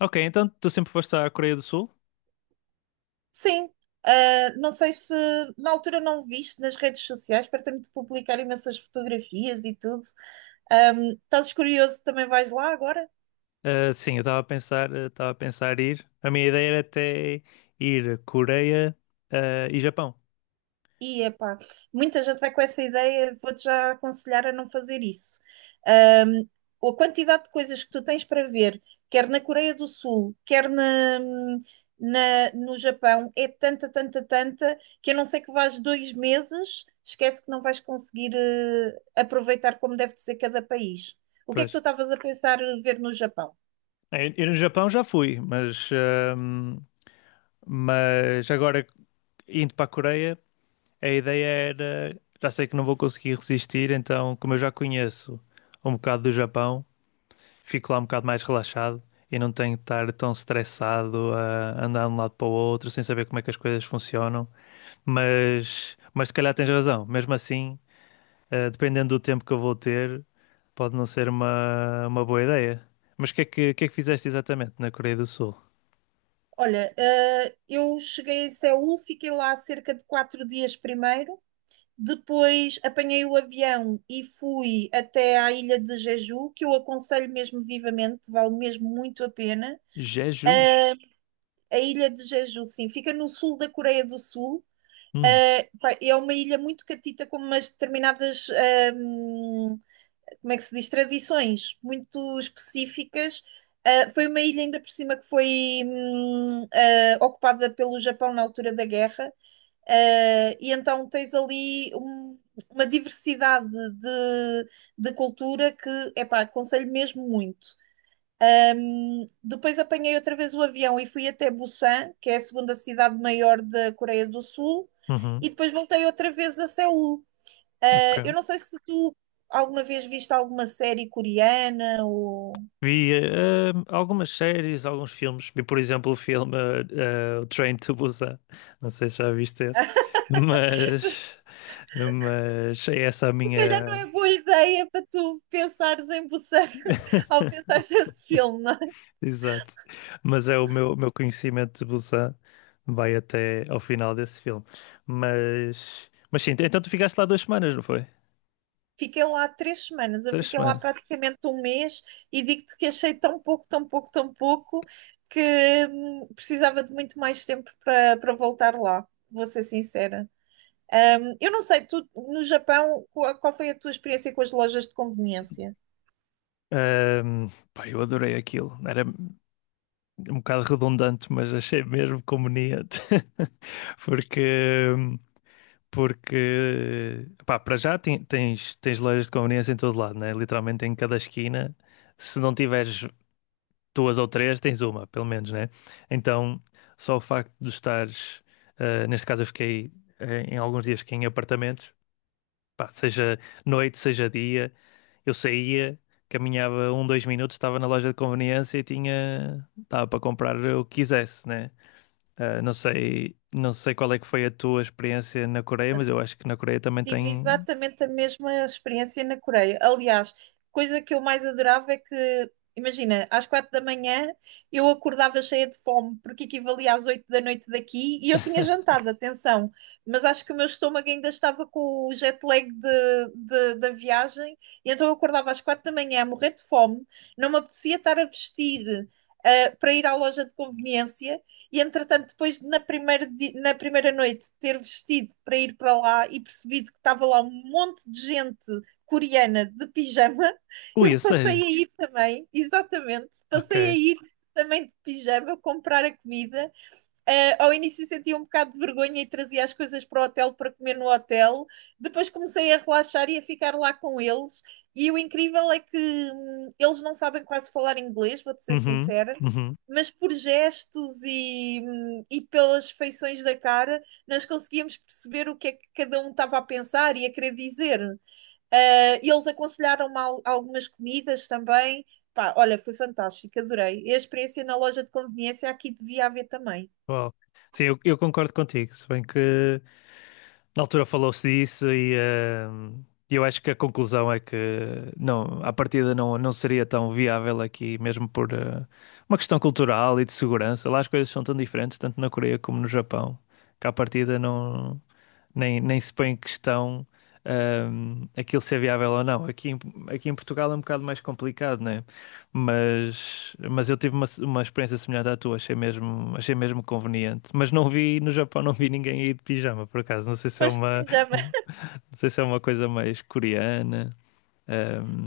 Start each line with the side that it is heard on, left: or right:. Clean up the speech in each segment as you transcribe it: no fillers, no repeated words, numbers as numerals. left: Ok, então tu sempre foste à Coreia do Sul?
right: Sim. Não sei se na altura não viste nas redes sociais, fartei-me de publicar imensas fotografias e tudo. Estás curioso, também vais lá agora?
left: Ah, sim, eu estava a pensar, estava a pensar ir. A minha ideia era até ir Coreia, ah, e Japão.
right: E epá, muita gente vai com essa ideia, vou-te já aconselhar a não fazer isso. Ahm, a quantidade de coisas que tu tens para ver, quer na Coreia do Sul, quer no Japão, é tanta, tanta, tanta, que a não ser que vás dois meses, esquece que não vais conseguir aproveitar como deve de ser cada país. O que é
left: Pois.
right: que tu estavas a pensar ver no Japão?
left: Eu no Japão já fui, mas agora indo para a Coreia, a ideia era, já sei que não vou conseguir resistir, então como eu já conheço um bocado do Japão, fico lá um bocado mais relaxado e não tenho de estar tão estressado a andar de um lado para o outro sem saber como é que as coisas funcionam. Mas se calhar tens razão. Mesmo assim, dependendo do tempo que eu vou ter, pode não ser uma boa ideia. Mas o que é que fizeste exatamente na Coreia do Sul?
right: Olha, eu cheguei a Seul, fiquei lá cerca de quatro dias primeiro, depois apanhei o avião e fui até à ilha de Jeju, que eu aconselho mesmo vivamente, vale mesmo muito a pena.
left: Jeju.
right: Eh, a ilha de Jeju, sim, fica no sul da Coreia do Sul.
left: Hum,
right: Eh pá, é uma ilha muito catita, com umas determinadas como é que se diz, tradições muito específicas. Foi uma ilha ainda por cima que foi ocupada pelo Japão na altura da guerra. E então tens ali uma diversidade de cultura que, epá, aconselho mesmo muito. Depois apanhei outra vez o avião e fui até Busan, que é a segunda cidade maior da Coreia do Sul,
left: uhum.
right: e depois voltei outra vez a Seul.
left: Ok.
right: Eu não sei se tu alguma vez viste alguma série coreana ou.
left: Vi algumas séries, alguns filmes. Vi, por exemplo, o filme O Train to Busan. Não sei se já viste esse, mas, mas é essa a
right: Se calhar não
left: minha.
right: é boa ideia para tu pensares em Busan ao pensares nesse filme, não é?
left: Exato. Mas é o meu conhecimento de Busan vai até ao final desse filme. Mas sim, então tu ficaste lá duas semanas, não foi?
right: Fiquei lá três semanas, eu
left: Três
right: fiquei lá
left: semanas.
right: praticamente um mês, e digo-te que achei tão pouco, tão pouco, tão pouco que precisava de muito mais tempo para voltar lá. Vou ser sincera. Eu não sei, tu no Japão, qual foi a tua experiência com as lojas de conveniência?
left: Ahm, pá, eu adorei aquilo. Era um bocado redundante, mas achei mesmo conveniente. Porque, porque pá, para já tens lojas de conveniência em todo lado, né? Literalmente em cada esquina. Se não tiveres duas ou três, tens uma, pelo menos, né? Então, só o facto de estares, neste caso eu fiquei em alguns dias aqui em apartamentos, pá, seja noite, seja dia, eu saía, caminhava um, dois minutos, estava na loja de conveniência e estava para comprar o que quisesse, né? Não sei qual é que foi a tua experiência na Coreia, mas eu acho que na Coreia também
right: Tive
left: tem.
right: exatamente a mesma experiência na Coreia. Aliás, coisa que eu mais adorava é que, imagina, às quatro da manhã eu acordava cheia de fome, porque equivalia às oito da noite daqui e eu tinha jantado, atenção. Mas acho que o meu estômago ainda estava com o jet lag da viagem, e então eu acordava às quatro da manhã a morrer de fome, não me apetecia estar a vestir, para ir à loja de conveniência. E entretanto, depois na na primeira noite ter vestido para ir para lá e percebido que estava lá um monte de gente coreana de pijama,
left: Ui, a
right: eu
left: sério?
right: passei a ir também, exatamente, passei a
left: Ok.
right: ir também de pijama comprar a comida. Ao início sentia um bocado de vergonha e trazia as coisas para o hotel para comer no hotel. Depois comecei a relaxar e a ficar lá com eles. E o incrível é que eles não sabem quase falar inglês, vou-te ser
left: Uhum,
right: sincera,
left: uhum.
right: mas por gestos e pelas feições da cara, nós conseguíamos perceber o que é que cada um estava a pensar e a querer dizer. Eles aconselharam-me algumas comidas também. Pá, olha, foi fantástico, adorei. E a experiência na loja de conveniência aqui devia haver também.
left: Uau. Sim, eu concordo contigo, se bem que na altura falou-se disso e eu acho que a conclusão é que não, à partida não, não seria tão viável aqui, mesmo por uma questão cultural e de segurança. Lá as coisas são tão diferentes, tanto na Coreia como no Japão, que à partida nem se põe em questão aquilo ser viável ou não. Aqui em Portugal é um bocado mais complicado, né? Mas eu tive uma experiência semelhante à tua, achei mesmo conveniente. Mas não vi, no Japão não vi ninguém aí de pijama, por acaso. Não sei se é
right: Pois, de pijama.
left: não sei se é uma coisa mais coreana.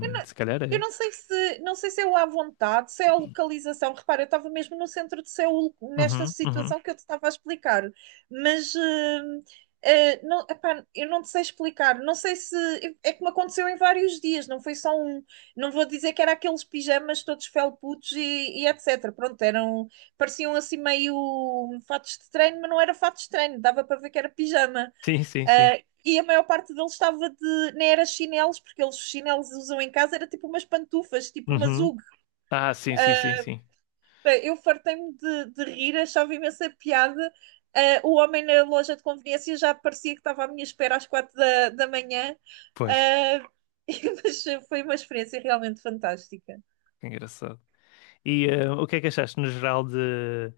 right: Eu não,
left: se calhar
right: eu
left: é.
right: não sei se, não sei se é o à vontade, se é a localização. Repara, eu estava mesmo no centro de Seul, nesta
left: Uhum, uhum.
right: situação que eu te estava a explicar. Mas não, epá, eu não te sei explicar. Não sei se. É que me aconteceu em vários dias, não foi só um. Não vou dizer que era aqueles pijamas todos felputos e etc. Pronto, eram. Pareciam assim meio fatos de treino, mas não era fatos de treino, dava para ver que era pijama.
left: Sim, sim, sim.
right: E a maior parte deles estava de, nem era chinelos, porque eles os chinelos usam em casa, era tipo umas pantufas, tipo umas
left: Uhum.
right: UG.
left: Ah, sim, sim, sim,
right: Uh,
left: sim.
right: eu fartei-me de rir, achava imensa piada. O homem na loja de conveniência já parecia que estava à minha espera às quatro da manhã,
left: Pois,
right: uh, mas foi uma experiência realmente fantástica.
left: que engraçado. E o que é que achaste no geral de,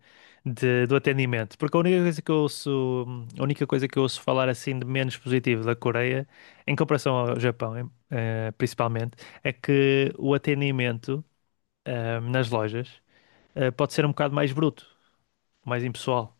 left: de- do atendimento? Porque a única coisa que eu ouço, a única coisa que eu ouço falar assim de menos positivo da Coreia, em comparação ao Japão, principalmente, é que o atendimento nas lojas pode ser um bocado mais bruto, mais impessoal.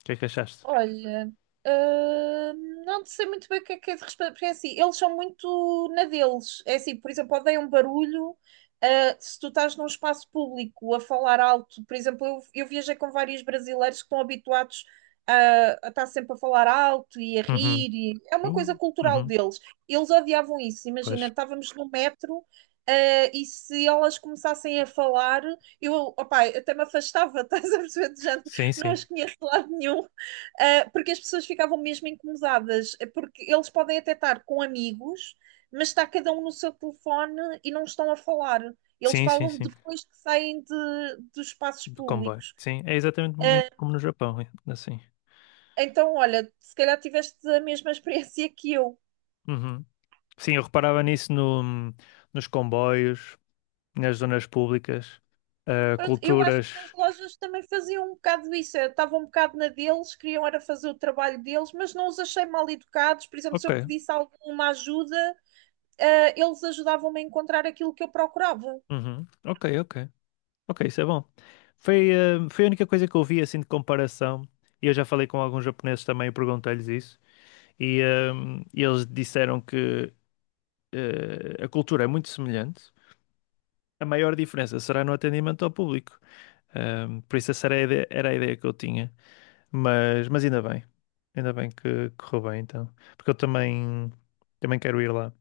left: O que é que achaste?
right: Olha, não sei muito bem o que é de responder, porque é assim, eles são muito na deles. É assim, por exemplo, odeiam barulho. Se tu estás num espaço público a falar alto, por exemplo, eu viajei com vários brasileiros que estão habituados a estar sempre a falar alto e a
left: Uhum.
right: rir, é uma coisa cultural
left: Uhum.
right: deles. Eles odiavam isso. Imagina,
left: Pois.
right: estávamos no metro, e se elas começassem a falar, eu, opá, até me afastava, estás a perceber? Já
left: Sim,
right: não
left: sim.
right: as conheço de lado nenhum. Porque as pessoas ficavam mesmo incomodadas. É porque eles podem até estar com amigos, mas está cada um no seu telefone e não estão a falar. Eles
left: Sim, sim,
right: falam
left: sim.
right: depois que saem dos espaços
left: Do comboio.
right: públicos.
left: Sim, é exatamente
right: Uh,
left: como no Japão, é, assim.
right: então, olha, se calhar tiveste a mesma experiência que eu.
left: Uhum. Sim, eu reparava nisso no, nos comboios, nas zonas públicas, ah,
right: Pronto, eu acho que nas
left: culturas.
right: lojas também faziam um bocado isso, estavam um bocado na deles, queriam era fazer o trabalho deles, mas não os achei mal educados. Por exemplo, se
left: Ok,
right: eu pedisse alguma ajuda, eles ajudavam-me a encontrar aquilo que eu procurava.
left: uhum, ok, ok, ok, isso é bom. Foi, ah, foi a única coisa que eu vi assim de comparação. E eu já falei com alguns japoneses também e perguntei-lhes isso. E ah, eles disseram que ah, a cultura é muito semelhante. A maior diferença será no atendimento ao público. Ah, por isso essa era a ideia que eu tinha. Mas ainda bem. Ainda bem que correu bem, então. Porque eu também, também quero ir lá.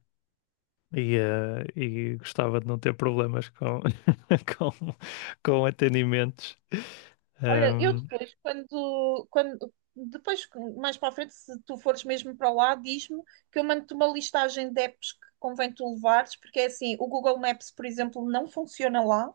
left: E, e gostava de não ter problemas com, com, com atendimentos.
right: Olha, eu
left: Ahm,
right: depois, quando depois, mais para a frente, se tu fores mesmo para lá, diz-me que eu mando-te uma listagem de apps que convém tu levares, porque é assim, o Google Maps, por exemplo, não funciona lá.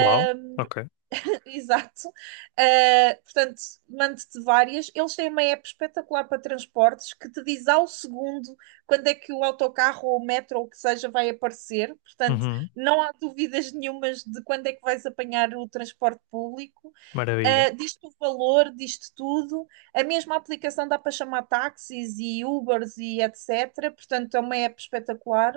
left: uau, ok.
right: Exato. Portanto, mando-te várias. Eles têm uma app espetacular para transportes que te diz ao segundo quando é que o autocarro ou o metro ou o que seja vai aparecer. Portanto,
left: Uhum,
right: não há dúvidas nenhumas de quando é que vais apanhar o transporte público.
left: maravilha.
right: Diz-te o valor, diz-te tudo. A mesma aplicação dá para chamar táxis e Ubers e etc. Portanto, é uma app espetacular.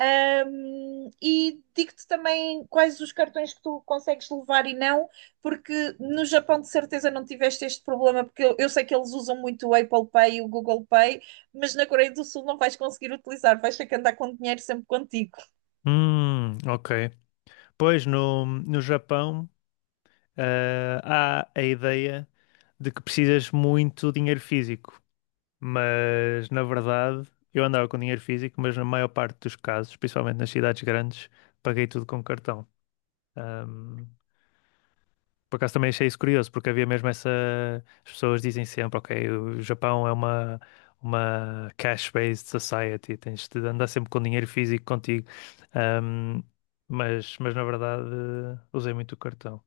right: E digo-te também quais os cartões que tu consegues levar e não, porque no Japão de certeza não tiveste este problema, porque eu sei que eles usam muito o Apple Pay e o Google Pay, mas na Coreia do Sul não vais conseguir utilizar, vais ter que andar com dinheiro sempre contigo.
left: Ok. Pois no Japão, há a ideia de que precisas muito dinheiro físico, mas na verdade eu andava com dinheiro físico, mas na maior parte dos casos, principalmente nas cidades grandes, paguei tudo com cartão. Por acaso também achei isso curioso, porque havia mesmo essa. As pessoas dizem sempre, ok, o Japão é uma cash-based society, tens de andar sempre com dinheiro físico contigo. Ahm, mas na verdade usei muito o cartão.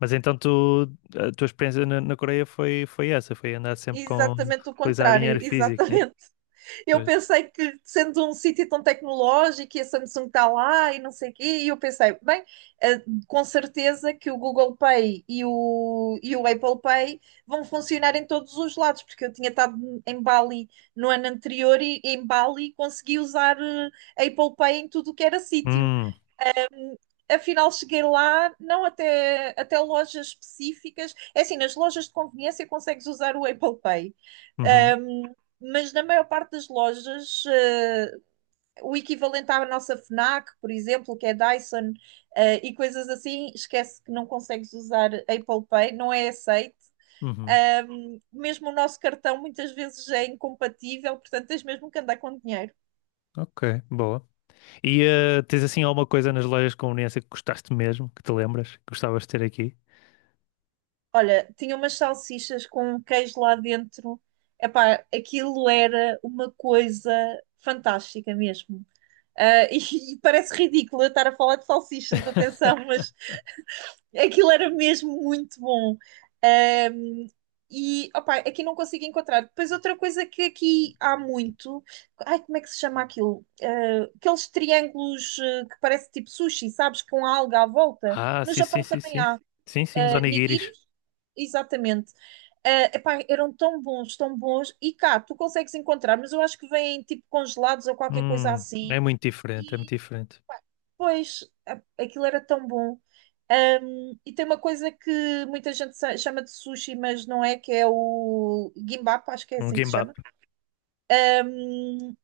left: Mas então tu, a tua experiência na Coreia foi, foi essa, foi andar sempre com
right: Exatamente o
left: utilizar
right: contrário,
left: dinheiro físico, né?
right: exatamente. Eu
left: Pois.
right: pensei que, sendo um sítio tão tecnológico e a Samsung está lá e não sei o quê, e eu pensei, bem, eh, com certeza que o Google Pay e o Apple Pay vão funcionar em todos os lados, porque eu tinha estado em Bali no ano anterior e em Bali consegui usar Apple Pay em tudo o que era sítio.
left: Hum,
right: Afinal cheguei lá, não, até até lojas específicas. É assim, nas lojas de conveniência consegues usar o Apple Pay.
left: uhum,
right: Um, mas na maior parte das lojas, o equivalente à nossa FNAC, por exemplo, que é Dyson, e coisas assim, esquece que não consegues usar Apple Pay, não é aceito.
left: uhum.
right: Mesmo o nosso cartão muitas vezes é incompatível, portanto tens mesmo que andar com dinheiro.
left: Ok, boa. E tens assim alguma coisa nas lojas de conveniência que gostaste mesmo, que te lembras, que gostavas de ter aqui?
right: Olha, tinha umas salsichas com um queijo lá dentro. Epá, aquilo era uma coisa fantástica mesmo. E, e parece ridículo eu estar a falar de salsichas, atenção, mas aquilo era mesmo muito bom. Ahm, e, opá, aqui não consigo encontrar. Depois outra coisa que aqui há muito. Ai, como é que se chama aquilo? Ah, aqueles triângulos que parece tipo sushi, sabes? Com a alga à volta.
left: Ah,
right: No
left: sim, sim,
right: Japão
left: sim,
right: também
left: sim.
right: há
left: Sim, sim, os onigiris.
right: nigiris, exatamente. Epá, eram tão bons, tão bons. E cá, tu consegues encontrar, mas eu acho que vêm tipo congelados ou qualquer coisa
left: Hum, é
right: assim.
left: muito diferente, é muito
right: E
left: diferente.
right: depois, aquilo era tão bom. E tem uma coisa que muita gente chama de sushi, mas não é, que é o gimbap, acho que é
left: Um
right: assim que se chama.
left: gimbap.
right: Um,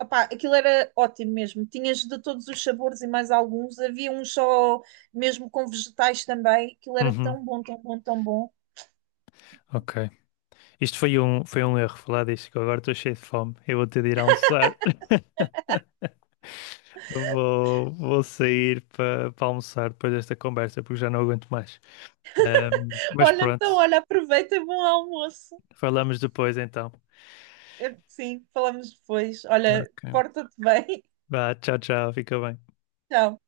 right: Opá, aquilo era ótimo mesmo. Tinhas de todos os sabores e mais alguns. Havia um só mesmo com vegetais também. Aquilo era
left: Uhum,
right: tão bom, tão bom, tão bom.
left: ok. Isto foi um erro falar disto, que eu agora estou cheio de fome. Eu vou ter de ir almoçar. Vou, vou sair para almoçar depois desta conversa, porque já não aguento mais. Mas
right: Olha, então,
left: pronto,
right: olha, aproveita e bom almoço.
left: falamos depois então.
right: Sim, falamos depois. Olha,
left: Ok.
right: porta-te bem.
left: Vá, tchau, tchau, fica bem.
right: Tchau.